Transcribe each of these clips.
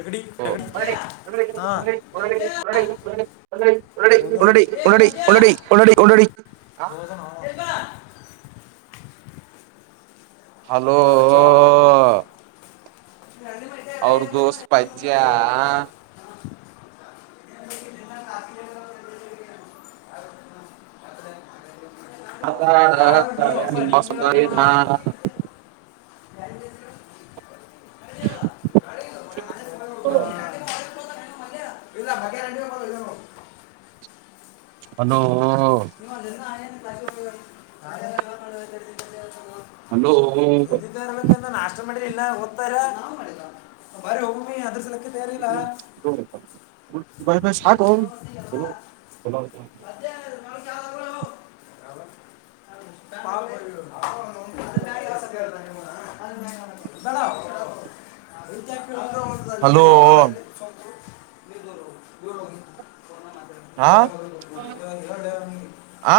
ನೆಗಡಿ ನೆಗಡಿ ಹಾ ಉನ್ನಡಿ ಹೋದನು ಉನ್ನಡಿ ಉನ್ನಡಿ ಉನ್ನಡಿ ಒನ್ನಡಿ ಒನ್ನಡಿ ಇ ಹಲೋ ನಳ ಅವ್ರ ದೋಸ್ ಪಜ್ಯಾ ಅದಾ ಯಾರು ನೀ ಅಪ್ಪ ನಿಮ್ಮ ಸಂದದ ಎ ಇಲ್ಲ ಹಾಗೆ ರ ಹಲೋ ನೀ ಮದ ನಳೆ ಹಲೋ ಮಾಡಲಿಲ್ಲ ಒದತ್ತಾರ ನಾ ಮಾಡಿಲ್ಲ ಬ ಹೋಗಮಿ ಅದ್ರಲ ಸಾ ಮಾಡಿಲ್ಲ ನಿ ಹಲೋ ನೀ ದೂ ದೂರೋ ಹಾ ಆ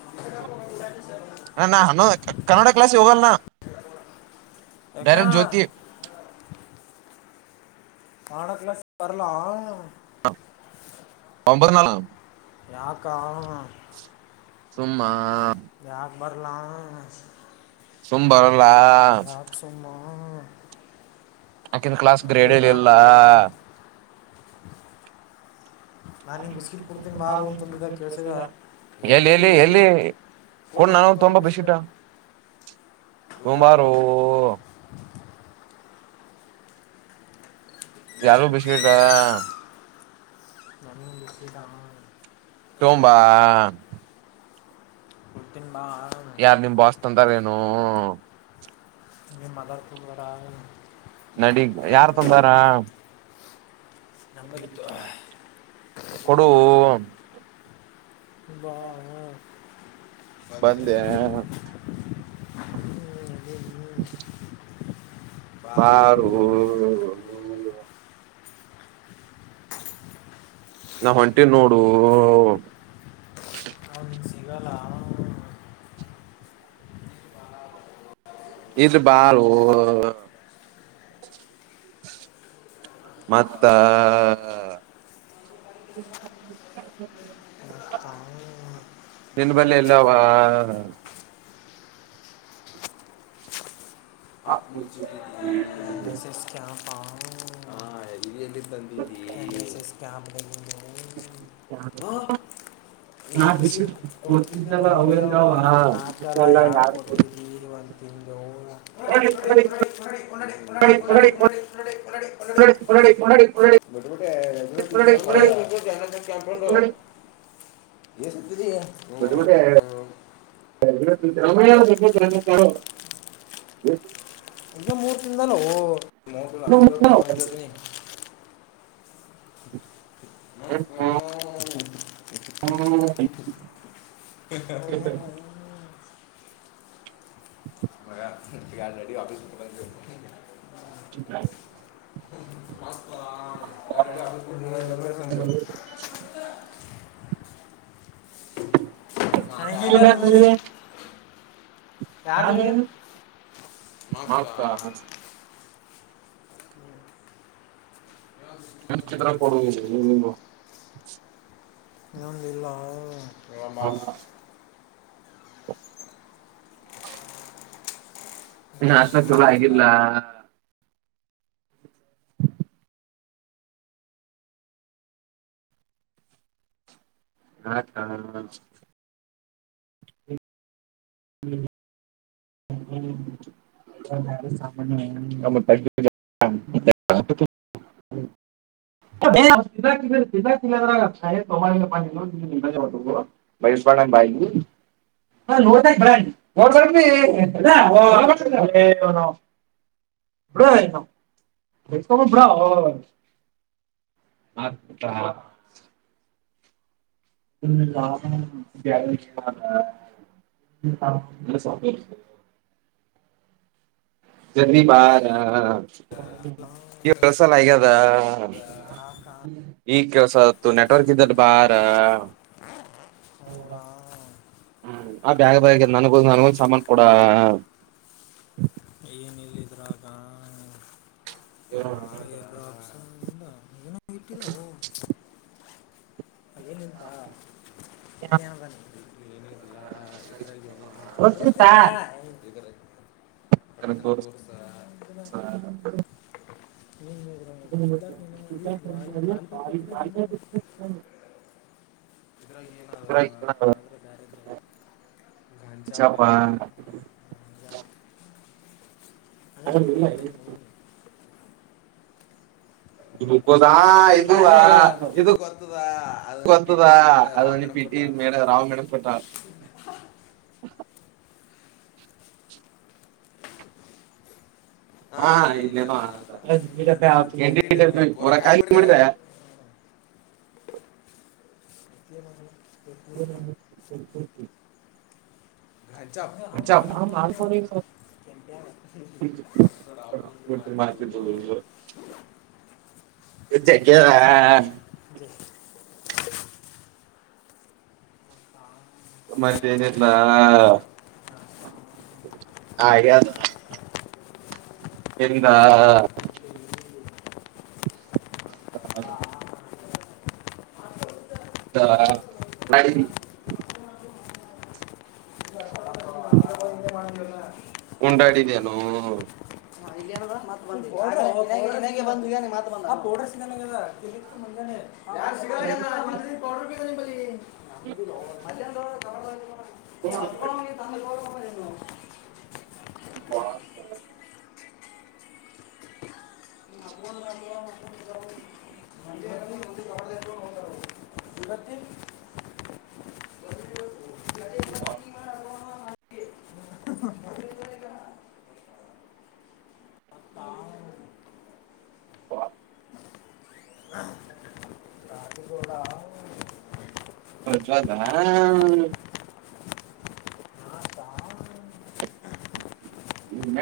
ಇ ಸ ನ ನಾ ಹಾನ ಕನ್ನಡ ಕ್ಲಾಸ್ ಹೋಗಲ್ನಾ ಆಗಾ ಹಣಕ್ಲ್ಲ ಬರಲಾ ಒಂಬತ್ ನಾಳ ಯಾಕ ಸುಮ್ಮ ಬರ್ಲಾ ಸೋಮಂಬಾರ ಲ ಯಾಕನ್ ಕ್ಲಾಸ್ ಅದೇ ಗ್ರೇಡ್ ಯಾಕ ಇಲ್ಲಿಲ್ಲ ಬರ್ಲ ನಾನು ಹಿಂಗೆ ಬಿಸ್ಕಿಟ್ ಕೊಡ್ತೀನಿ ಬಾರು ಅಂತಂದಿದ್ದ ಕೇಳಿಸಿದ ಎಲ್ಲಿ ಎಲ್ಲಿ ಎಲ್ಲಿ ಕೊಡ್ ಕೊೊಂಡ ನಾನು ತುಂಬ ತುಂಬಾ ಖುಷಿ ಬಿಸಿಿಟ ಬಾರು ತುಂಬಾರು ಯಾರು ಬಿಸ್ಬೇಕ ನನ ಎಷ್ಟು ದಾಮ ತೋಂಬಾ ಹಡ್ತ ಯಾರ್ ನಿಮ್ ಬಸ್ತಂದಾರ ಏನು ನಿ ಮದರ್ಪುಲ್ಡ ನಡಿಗ್ ಯಾರ್ು ತಂದಾರ ನಮ್ಮ ಎತ ಹ ಕೊಡು ವಾ ಹಾ ಬಂದ ಬಂದೆ ಹ ಬಾರ ನಾವ್ ಹೊಂಟಿ ನೋಡು ಹ್ಮ ಇಗಲ್ಲ ಇದು ಬಾಾರ ಮತ್ತ ಮತ್ತ ನಿನ್ ನಿಿನಬಲ್ಲ ಬಲ್ಲಿ ಎಲ್ಲ ಎಲ್ಲವ ಹ ಆ ನಿ ಮುಚ್ಚಿಟ್ಟಿದ್ದೀನಿ ಎಸ್ ಎಸ್ ಕ್ಯಾಂಪ್ ಆ ಇಲ್ಲಿ ಎಲ್ಲಿ ಹ ತಂದಿದ್ದೀ ಎಸ್ ಎಸ್ ಕ್ಯಾಂಪ್ದಾಗಿಂದು ಹ ನಾಕು ಬಿಸ್ಟ್ ಕೊಡ್ತಿದನಲ್ಲ ಅವೇ ಅವ ಅವಂಗವ ನಾಕಲ್ಲ ಅದಲ್ಲ ಯಾಡು ಯಾರು ಕೊಡಿ ಕೊಟ್ಟಿದಿದ್ದೀ ಒಂದು ತಿ ಜ ಕೊಡಿ ಕೊಡಿ ಕೊಡಿ ಡಿಡಿಡಿಡಿಡಿ ಕೊಡಿ ಕೊಡಿ ಕೊಡಿ ಕೊಡಿ ಕೊಡಿ ಕೊಡಿ ಕೊಡಿ ಎ ಸ ಇದಯ ಹ್ಮ ಹ್ಮ ರ ಈಗ ಮೂರು ತಿದಾನ ಮೋ ಆಾಶೀರ ಕಾರೆ ಅಂತ ತಿನಿ ಎ ಹ ಹ ಮ ರೆಡಿ ಫಿಸ್ ಸಂ ಅನಂಗಿ ಇಲ್ಲರ್ ತಂದರೆ ನಾನನುತ ನಿ ಚತ್ರ ಕೊಡ ನಿ ನನು ಲೀಲಾ ನಮ್ಮ ಶಾ ತುಳ ಆಗಿಲ್ಲ ಹಾ ಹಾ ಹ್ಮ ಬಯಸ್ಬಾರ್ದಂಗ್ ಬಾಯಿ ನೋಡ್ದಾಗ ಬಿಡಂಗ್ ನೋಡ್ಬೇಡ್ರಿ ಇಲ್ಲ, ಓ, ಏ, ಅವ್ನು, ಬಿಡು ಇವ್ನು. ಹ ಲ್ಲಭ ಜಿ ಬಾರ ಹೊಸ ಲಗ ಈ ಕೆಸ ಆತತ್ತು ನೆಟ್ವರ್ಕ್ ಇದಲ್ಲಿ ಬಾರ ಅವ್ರ ಬ ಬ ನಗ ನಗ ಸಾಮನ್ ಕೂಡ ಹ್ಮ ನಲ್ಲಿಿದರಕ ಹ್ಮ ಟ್ಟ ಅನುಂತ ಇದ್ರಾಗ ಏನು ಗೊತ್ತಿತ್ತಾ? ನನಗ್ ಪಟ್ಟತನ ತೋರ್ಸ್. ತೋರ್ಸ ನೀನು ಕಿದ್ದಾಕ ನಿನ್ನ ಲಾಲ್ ಲಾಲ್ಬಾಗ್ ಬಿಟ್ಟಿದ್ದ ನಿನ್ನ ಇದ್ರಾಗ ಏನ್ರೆ ಬಾರಿ ಗಘಂಜಾಪಂಜ ಚಪ ಹ ಇಲ್ಲ ಗ್ಲೂಕೋಸ್ ದಾ ಆ ಇದು ಆ, ಇದು ಅದು ಪಿ ಕೊತ್ತದಾ ಟಿ ಮೇಡ ರಾವ್ ಅದನ್ನಿ ಮೇಡಮ್ ಕೊಟ್ಟ ಪೀಟಿ ಮೇಡ ರಾಮ ಮೇಡಪಟ್ಟಾ ಹಾ ಇಲ್ಲೇನೋ ಅದ ಇರ ಕ ಹಿಂಡಿ ಡಬ್ಬಿ ಪೂರ ಖಾಲಿ ಮಾಡ್ರೆ ಮಾಡಿದ ಇ ಮಾಡ ಸ ಮ ಮತ್ತೆ ಏನ ಹಾಗ ಎಂದ ಅ ಮಾಡ ಉಂಡಾಡಿದೇನುೋ ಬಗೆ ಬ ನ ಈ ಹತ್ತುಕಳಗೆ ತ ಹ ನ ಹ ಹ ಪ್ರಚವಲ್ಲ ನಾಥ, ನ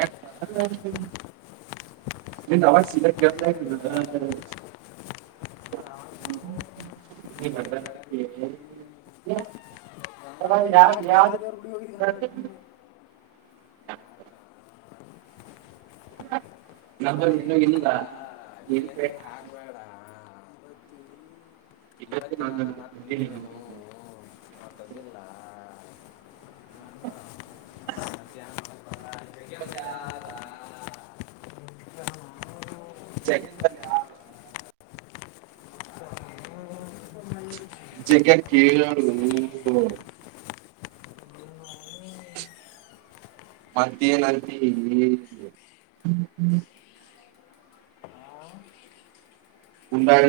ನೀ ನವಾಜ ಸಗ ಕೆ ರಾಮ. ಅವ ಯ ಯಾವ್ದ ಯವರು ಗುಡಿ ಹೋಗಿದೆ ಅಂತ ಹಡ್ಕೊಂಡಿ ನಮ್ಮ ಏನೂ ಇಲ್ಲ ನೀ ಏನ್ ಕೈ ಹಾಕಬೇಡ ತಿ ನಾನುನ್ನ ತಂದೀನೇನು ಮಾತಾಡ್ದಿಲ್ಲ ಮಧ್ಯಾಹ್ನ ಬರ್ತದ, ಬೆಳಗ್ಗೆ ಆದ್ಮೇಲೆ ಆದ. ಜಗೇಂದ ಹಾಗ ಜಗ ಕೇಳ ಮತ್ತ ಏನತಿ ರಾಮ. ಉಟಾಗ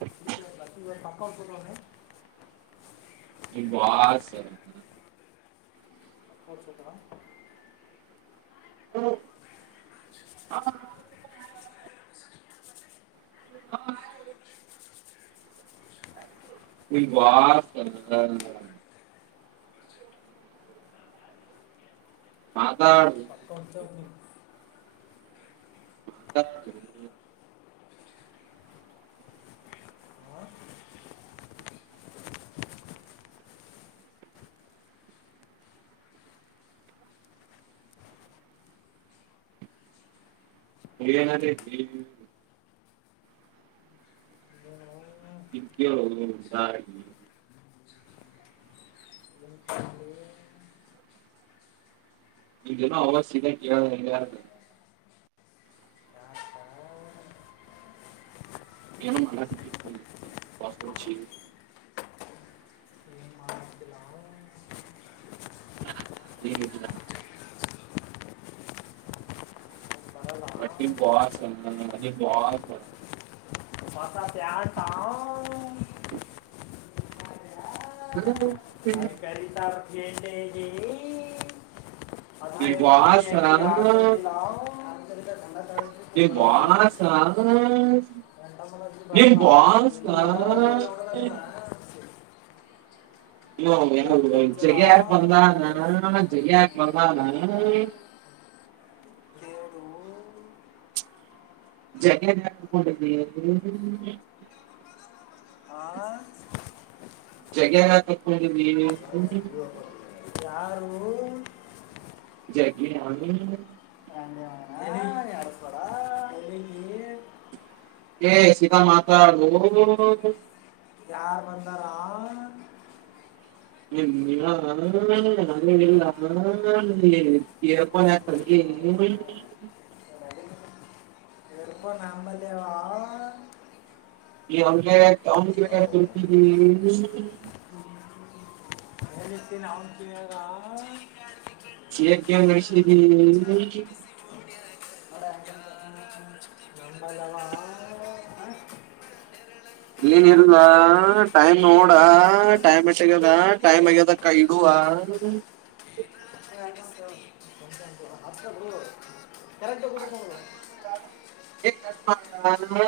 ಹ ಕ ಬಕ ತಲಣೆ ಈ ಬ ಸರಿ ಹಸತ ಹ್ಮ ಹ ಹಾ ಇ ವಾಸ ಎಲ್ಲ ಮಾತಾ ಪತ್ತು ಮಾತಾಡು ಹನ್ರ ಇ ಇಲ್ಲ ಅವಶ್ಯ ಕೇಳ ಯ ಕ ಏನು ಮಾಡ್ತಿಲ್ಲ ಹ್ಮ ಬರಲ್ಲ ಬಟ್ಟಿ ಬಾ ಬ ಮಾತ್ತ ಸ ಹತಾ ಹಾಂ ಹಲ್ಲ ಹಾಗ ಕ್ಯರಿಟರ್ ಜಡಿ ಅದ ಆ ಲಂಡ ಕ ಬ ಕ ಬಳ ಯ ವೆರಿಕಲ್ಚರಾ ಜಗ್ಯಾಕ ಬಂದಾನ ಜಗಯಕ್ ಬಂದಾನ ನೋಡು ಜನ ಆ ಜಗ ತಕಿ ಯಾರು ಜಲಿ ಎಲ್ಲಿಗೆ ಏ ಸೀತ ಮಾತಾ ಯಾರು ಬಂದಾರಾ ನಿಾ ನಲ್ಲ ತರುಪ ನಮ್ಮದೇವಾ ಈ ಅ ಅತ ಇತ್ತನ್ ಹಾಂಟನಿಯರ ಶದ ಷ ಎಂಬ ಜಲ್ಲ ಏನ ಇಲ್ವಾ ಟೈಮ್ ನೋಡ ಟೈಮ್ ಎಷ್ಟ ಆಗ್ಯದ ಟೈಮ್ ಆಗ್ಯದಕ್ಕ ಇಡುವ ಗರಂತ ಕುಡತಿ ಎ ಮಾಡ